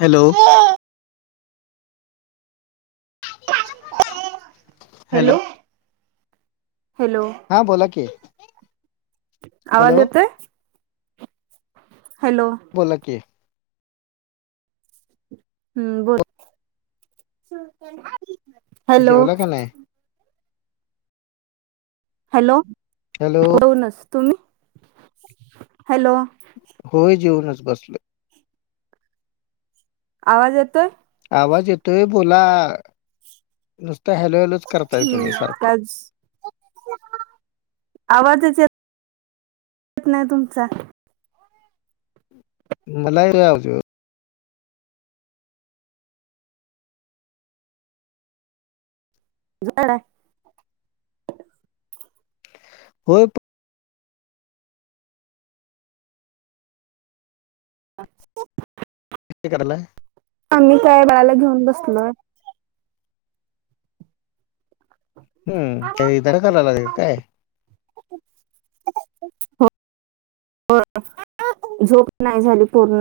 Hello. Hello. Hello. हा बोला की हॅलो आवाज येतोय? हॅलो. बोला की. हम्म. बोल. हॅलो. जेवला का नाही हॅलो. हॅलो. होनच. तुम्ही? हॅलो. होय. जेऊनच बसलोय. आवाज येतोय? आवाज येतोय. बोला. नुसत हॅलो, हॅलोच करताय तुम्ही हम्म सारखं. का आवाजच येत येत नाही तुमचा. मला येतोय आवाज. जाणा. होय प अच्छा. हे करायलाय. आम्ही काय बाळाला घेऊन बसलोय. हम्म. काय धर धरलाय काय. होय. झोप नाही झाली पुर्ण.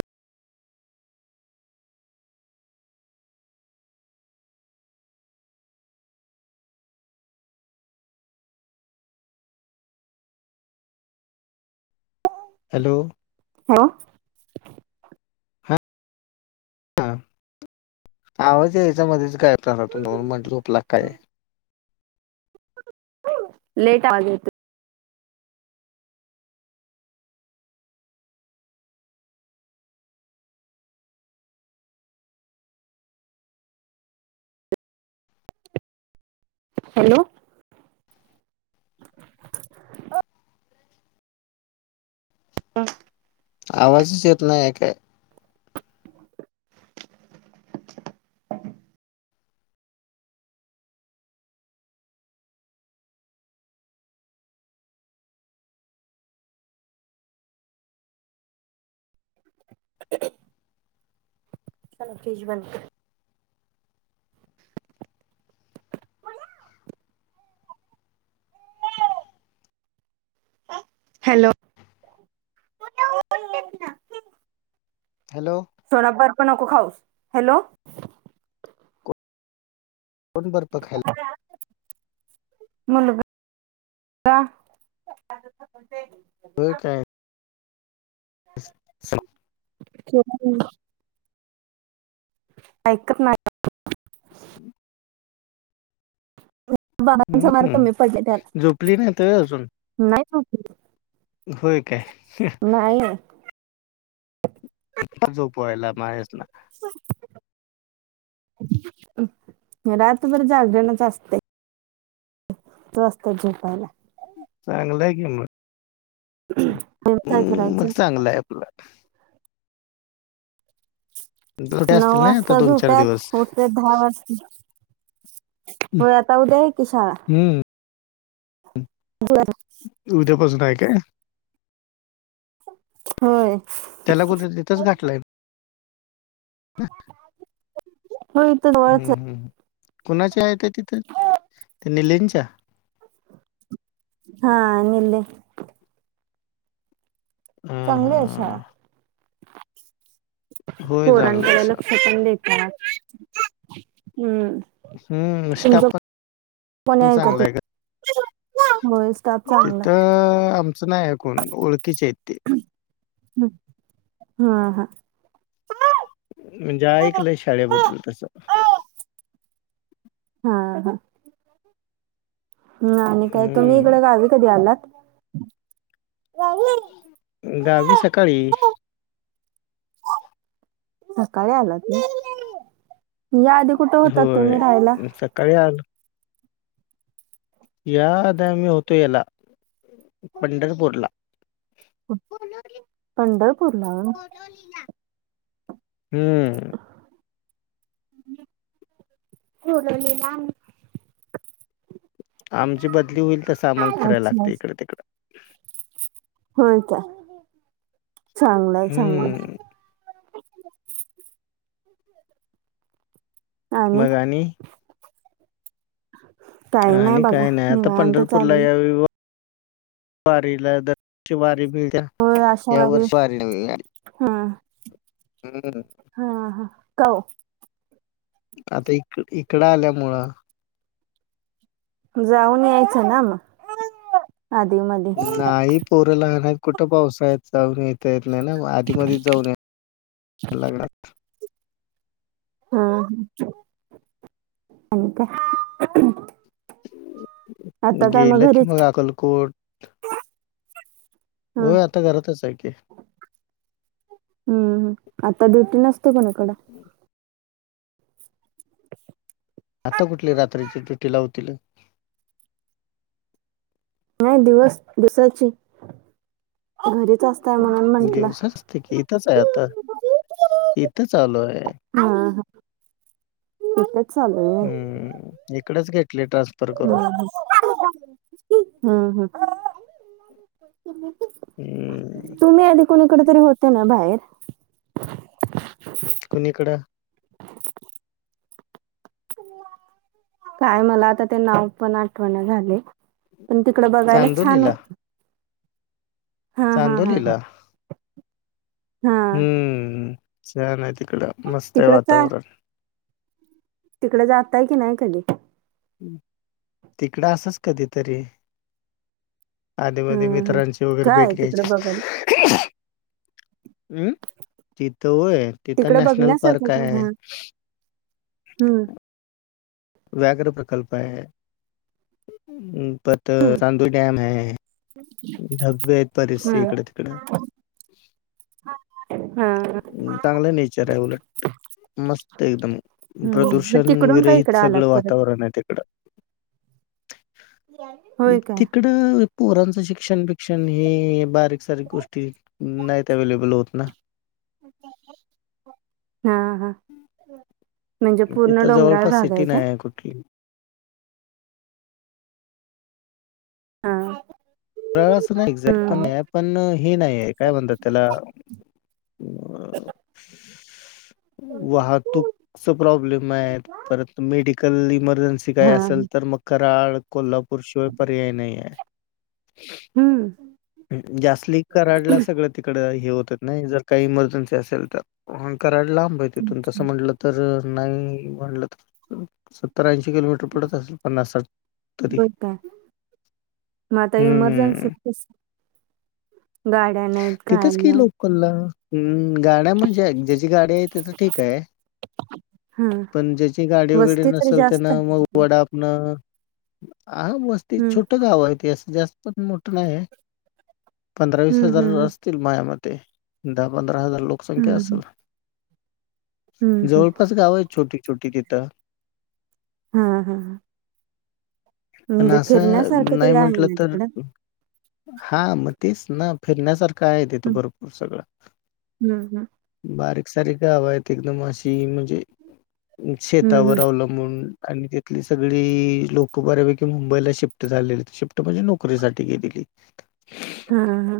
हॅलो. हॅलो. हा आवाज यायचा मध्येच गायब झाला. म्हणून म्हटलं झोपला काय. हम लेट आवाज येतोय. हॅलो. ओ. [unintelligible] आवाजच येत नाहीय काय. चालु आहे. फ्रीज बंद केले. हॅलो. हॅलो. तेवढा बर्फ नको खाऊस. हॅलो. फोन करतो की. [unintelligible] मुलगा हा. होय काय [unintelligible] [unintelligible] ऐकत नाही. बाबाचा मार हम्म कमी पडले त्याला. झोपली नाही तर अजून नाही. होय काय? नाही आज झोपवायला मारे च ना. रातभर जागरनच असतंय. तो असतो झोपायला. चांगलंय कि मग. मग काय करायचं? लाईफला सुट्ट्या नऊ असतील ना आता वाजता झोप्यात दिवस? उठ ते दहा वाजता, हो आता उद्या आहे कि शाळा. हम्म, [unintelligible] [unintelligible] उद्यापासून आहे काय? होय. त्याला कुठं तिंथंच घाटलंय? [unintelligible] होय जवळच हम्म आहे. हम् कुणाच्या आहे त्या तिथे, त्या निलेंच्या? हा निले. हां, चांगले आहे शाळा. हां. होय, चांगलं आहे पोरांकडे श लक्ष पण देतात, हम्म. हम्म स्टाप पण कोण्या चांगला ऐकतीत आहे का? होय स्टाप तिथं, आमचं नाही हाय कोण. ओळखीचे आहेत ते. हम हा हा. म्हणजे ऐकलंय शाळेबद्दल तसं. हा हा. ना आणि काय तुम्ही हं, इकडे गावी कधी आलात? गावी सकाळी. सकाळी आलात ना, या आधी कुठे होतात होय, तुम्ही राहायला? सकाळी आलोय. या आधी आम्ही होतो, याला पंढरपूरला. पंढरपूरला? हम्म. कोरोली लांब आमची बदली होईल तसं आम्हाला फिरायला अच्छा लागतं अच्छा इकडं तिकडं. होय काय? चांगलंय चांगलंय. हम्म. मग आणि काही नाही आणि बघा काय नाय, आता निवांत पंढरपूरला चालली या वेळी वारीला दत्तची वारी मिलत्याय. होय अशा या वर्ष वारी नही यार. हा हा हा क- -. आतइ इक इकडं आल्यामुळं. जाऊन यायचं ना मग. आधी -मध्यी नाही पोरं लहान आहे, कुठं पावसाळ्यात जाऊ रे येत नाही ना, मं आदी -मधीच जाऊन यायला लगणार. हा, आणि काय? आता काय गेलं की घरीच मग हा अक्कलकोट होय आता घरातच आहे की. हम्म, आत्ता ड्युटी नसते कोणी कडं? आता कुठंली रात्रीची ड्युटी लावतील? नाही दिवस, दिवसाची घरीच आस दिवसाची त कि इथंच आहे आता, इथंच आलो आहे. हा-हा हिथंच चालू ये. इकडेच घेतले ट्रान्स् हम्, हं, हम्म, हम्. [inaudible] तुम्ही आधी कोणीकडे तरी होतं ना बाहेर? कुणी कडं? काय मला आता ते नाव पण आठवना झाले. पण तिकडं बघायला छान चांदोलीला. होतं. हा चांदोली ला? हा हम्म, छान आहे तिकडं, मस्त आहे तिकडं वातावरण. तिकडं जातायं की नाही कधी? तिकडं असंच कधीतरी आधीमधी हम्म हम्म मित्रांची वगैरे काय भेट तिकडं घ्यायची. बघायला हम्, तिथं होय तिथं तिकडं नॅशनल पार्क बघण्यासारखंच आहे. हा हम्म, व्याघ्र प्रकल्प आहे, परत हम्म चांदोली डॅम आहे. धाबधबे हेत हा बरेचसे इकडं-तिकडं. हा चांगलं नेचर आहे उलट. मस्त एकदम, हम्म मग प्रदूषण तिकडून काय विरहित इकडं आलात सगळं परत वातावरण आहे तिकडं. होय काय तिकडं पोरांचाबब शि-हहहह शोक्षण हि बारीक सारीक गो-ष्टी नाहीत अवे्लेबल होत ना हा- हा. म्हणजे पूर्ण डोंगराळ भाग आहे काय,?. ठीह हा, रेंज नाही, एक्झाम पण हम्म नाहि येतं पण हे नाहीये काय म्हणतात त्याला? अ वाहवतुक प्रॉब्लेम आहे, परत मेडिकल इमर्जन्सी काय हा असेल तर मग कराड, कोल्हापूर शिवाय पर्याय नाही आहे. हम्म, जास्ली कराडला सगळं तिकडं हे होतत नाही जर काही इमर्जन्सी असेल तर, कराड लांब ये तिथून तस म्हटलं तर नाही म्हणलं तर, सत्तर -ऐंशी किलोमीटर तो पडत असलं पन्नास-साठ तरी, होय काय मग आता हं, हु, इमर्जन्सी हम्मम्. गाड्या नाहीत, काय नाही. कोल्हा हम गाड्या म्हणजे ज्याची गाडी आहे त्याच ठीक आहे हा पण ज्याची गाडी वगैरे वस्ती तरी नसेल जास्त त्यांना आहे मग तिकडे वडाप न आ वस्तीत हम्म छोट गाव हाय ते असं पण मोठं नाही हाय. पंधरा, वीस हम्म हजार हम्म असतील माझ्या मते दहा, पंधरा हजार लोकसंख्या हम्म आसंल. हम्म हम्म हम्म जवळपास गाव आहेत छोटी, छोटी तिथं हम हम पण म्हणजे असं फिरण्यासारखं तरी आहे ना तिकडं हा मग तेच ना फिरण्यासारखं आहे तिथं हम्म भरपूर सगळं हम्म हम्म बारीक, सारीक गावं आहेत एकदम अशी म्हणजे हम्म हम्म. शेतावर अवलंब बून आणि तिथली सगळी लोकं बऱ्यापैकी मुंबईला शिफ्ट झालेल म्हणजे नोकरीसाठी गेली. हा हा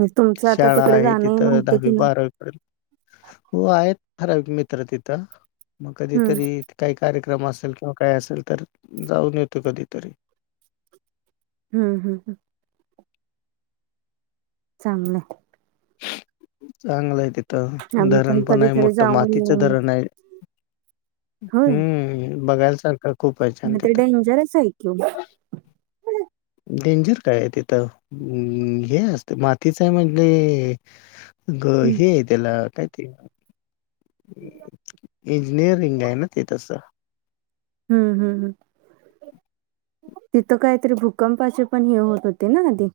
मग तुमचं आता शाळा तिकडे आहे जाणं येणं तिथं होतं दहावी, की नाही बारावी हो आहेत ठराविक मित्र तिथं, मग हम्म कधीतरी काही कार्यक्रम असेल किंवा काय असेल तर, जाऊन येतो कधीतरी हम्म हम् चांगलं चांगलं हाय तिथं, आम्ही धरण पण हाय कधीतरी मोठं, जाऊन येऊ मातीचं मग धरण हाय. हम्म बघायला सारखं. खूप आहे छान म ते तिथं डेंजर च हाय की ओ. डेंजर काय हाय तिथं हे असतं मातीचं हाय म्हणजे ग हम्म हे हाय तेला काय ते इंजिनिअरिंग आहे ना ते तसं हम्म हम्म हम्म तिथं काहीतरी भूकंपाचे पण हे होत होते ना आधी?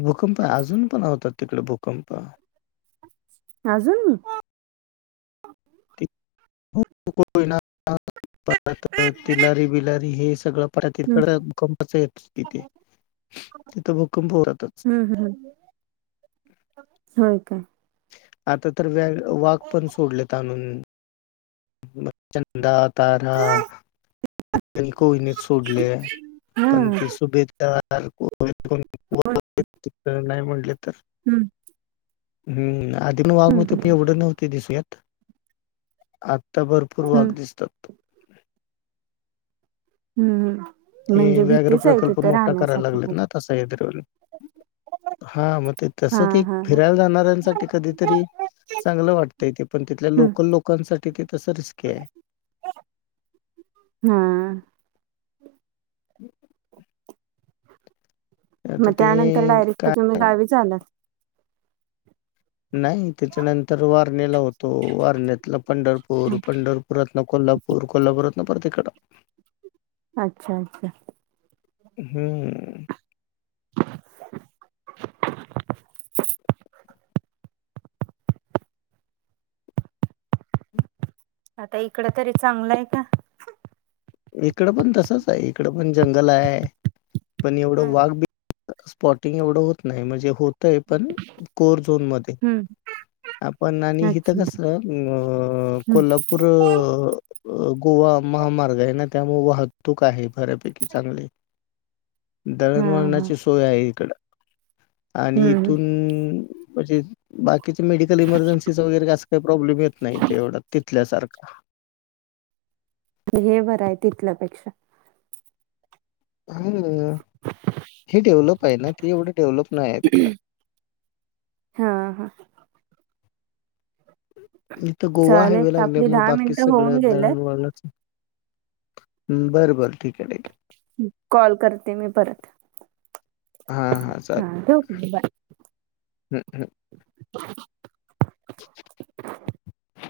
भूकंप, आजून पण होतात तिकडं भूकंप. आजून? [unintelligible] कोयना ह परत तिलारी, बिलारी हे सगळं परत हम्म तिकडं भूकंपाचं आहेत. तिथे तिथं भूकंप होऊ राहतात. [unintelligible] होय काय. आता तर व्या वाघ पण सोडलेत आणून. चंदा, तारा [unintelligible] कोयनेत सोडले, हा पण ते [unintelligible] [unintelligible] होय नाही म्हटले तर हम्म हम्म आधी पण वाघ हम्म हुत हम्म एवढं नव्हत दिसून येत आ ता भरपूर वाघ हम्म दिसतात. हम्म ते म्हणजे व्याघ्र भीतीच आहे प्रकल्प तिथं मोठा कराय राहण्यासाठी लागलेत पण ना आता, सह्याद्री वाले हा मग हा तसं ते हा हा फिरायला जाणाऱ्यांसाठी कधीतरी चांगलं वाटतंय ते, पण तिथल्या हम्म लोकल प लोकांसाठी ते तसं रिस्की हाय. [inaudible] हा [inaudible] आता मग ते त्यानंतर डायरेक्ट काय तुम्ही गावीच आलात नाही त्याच्यानंतर वारणेला होतो वारणेतलं पंढरपूर पंढरप परतन कोल्हापूर कोल्हापूरातन परत इकडं अच्छा अच्छा हम्म आता इकडं तरी चांगलं आहे का इकडं पण तसंच आहे, इकडं पण जंगल आहे पण हा. एवढं वाघ बी स्पॉटिंग एवढं होत नाही म्हणजे होतय पण कोर झोन मध्ये हम्म आपण आणि इथं अच्छा कसं कोल्हा पूर गोवा महामार्ग आहे ना त्यामुळे वाहत तूक आहे बऱ्यापैकी चांगली हा हा दळणवळणाची सोय आहे इकडं आणि हम्म इथून म्हणजे बा मेडिकल इमर्जन्सीचा वगैरे असं काही प्रॉब्लेम येत नाही तेवढा तिथल्या सारखा हे बरं आहे तिथल्यापेक्षा हा हे डेव्हलप आहे ना ते एवढं डेव्हलप नाही आहे तिकडं हा हा इथं गोवा चालेल हायवे आपली लागल्यामुळे दहा बाकीचं मिनिटं होऊन सगळं गेलंय दळण वळणच ठीक आहे. कॉल करते मी परत हां हां चालेल. हा [inaudible] बाय हं हं.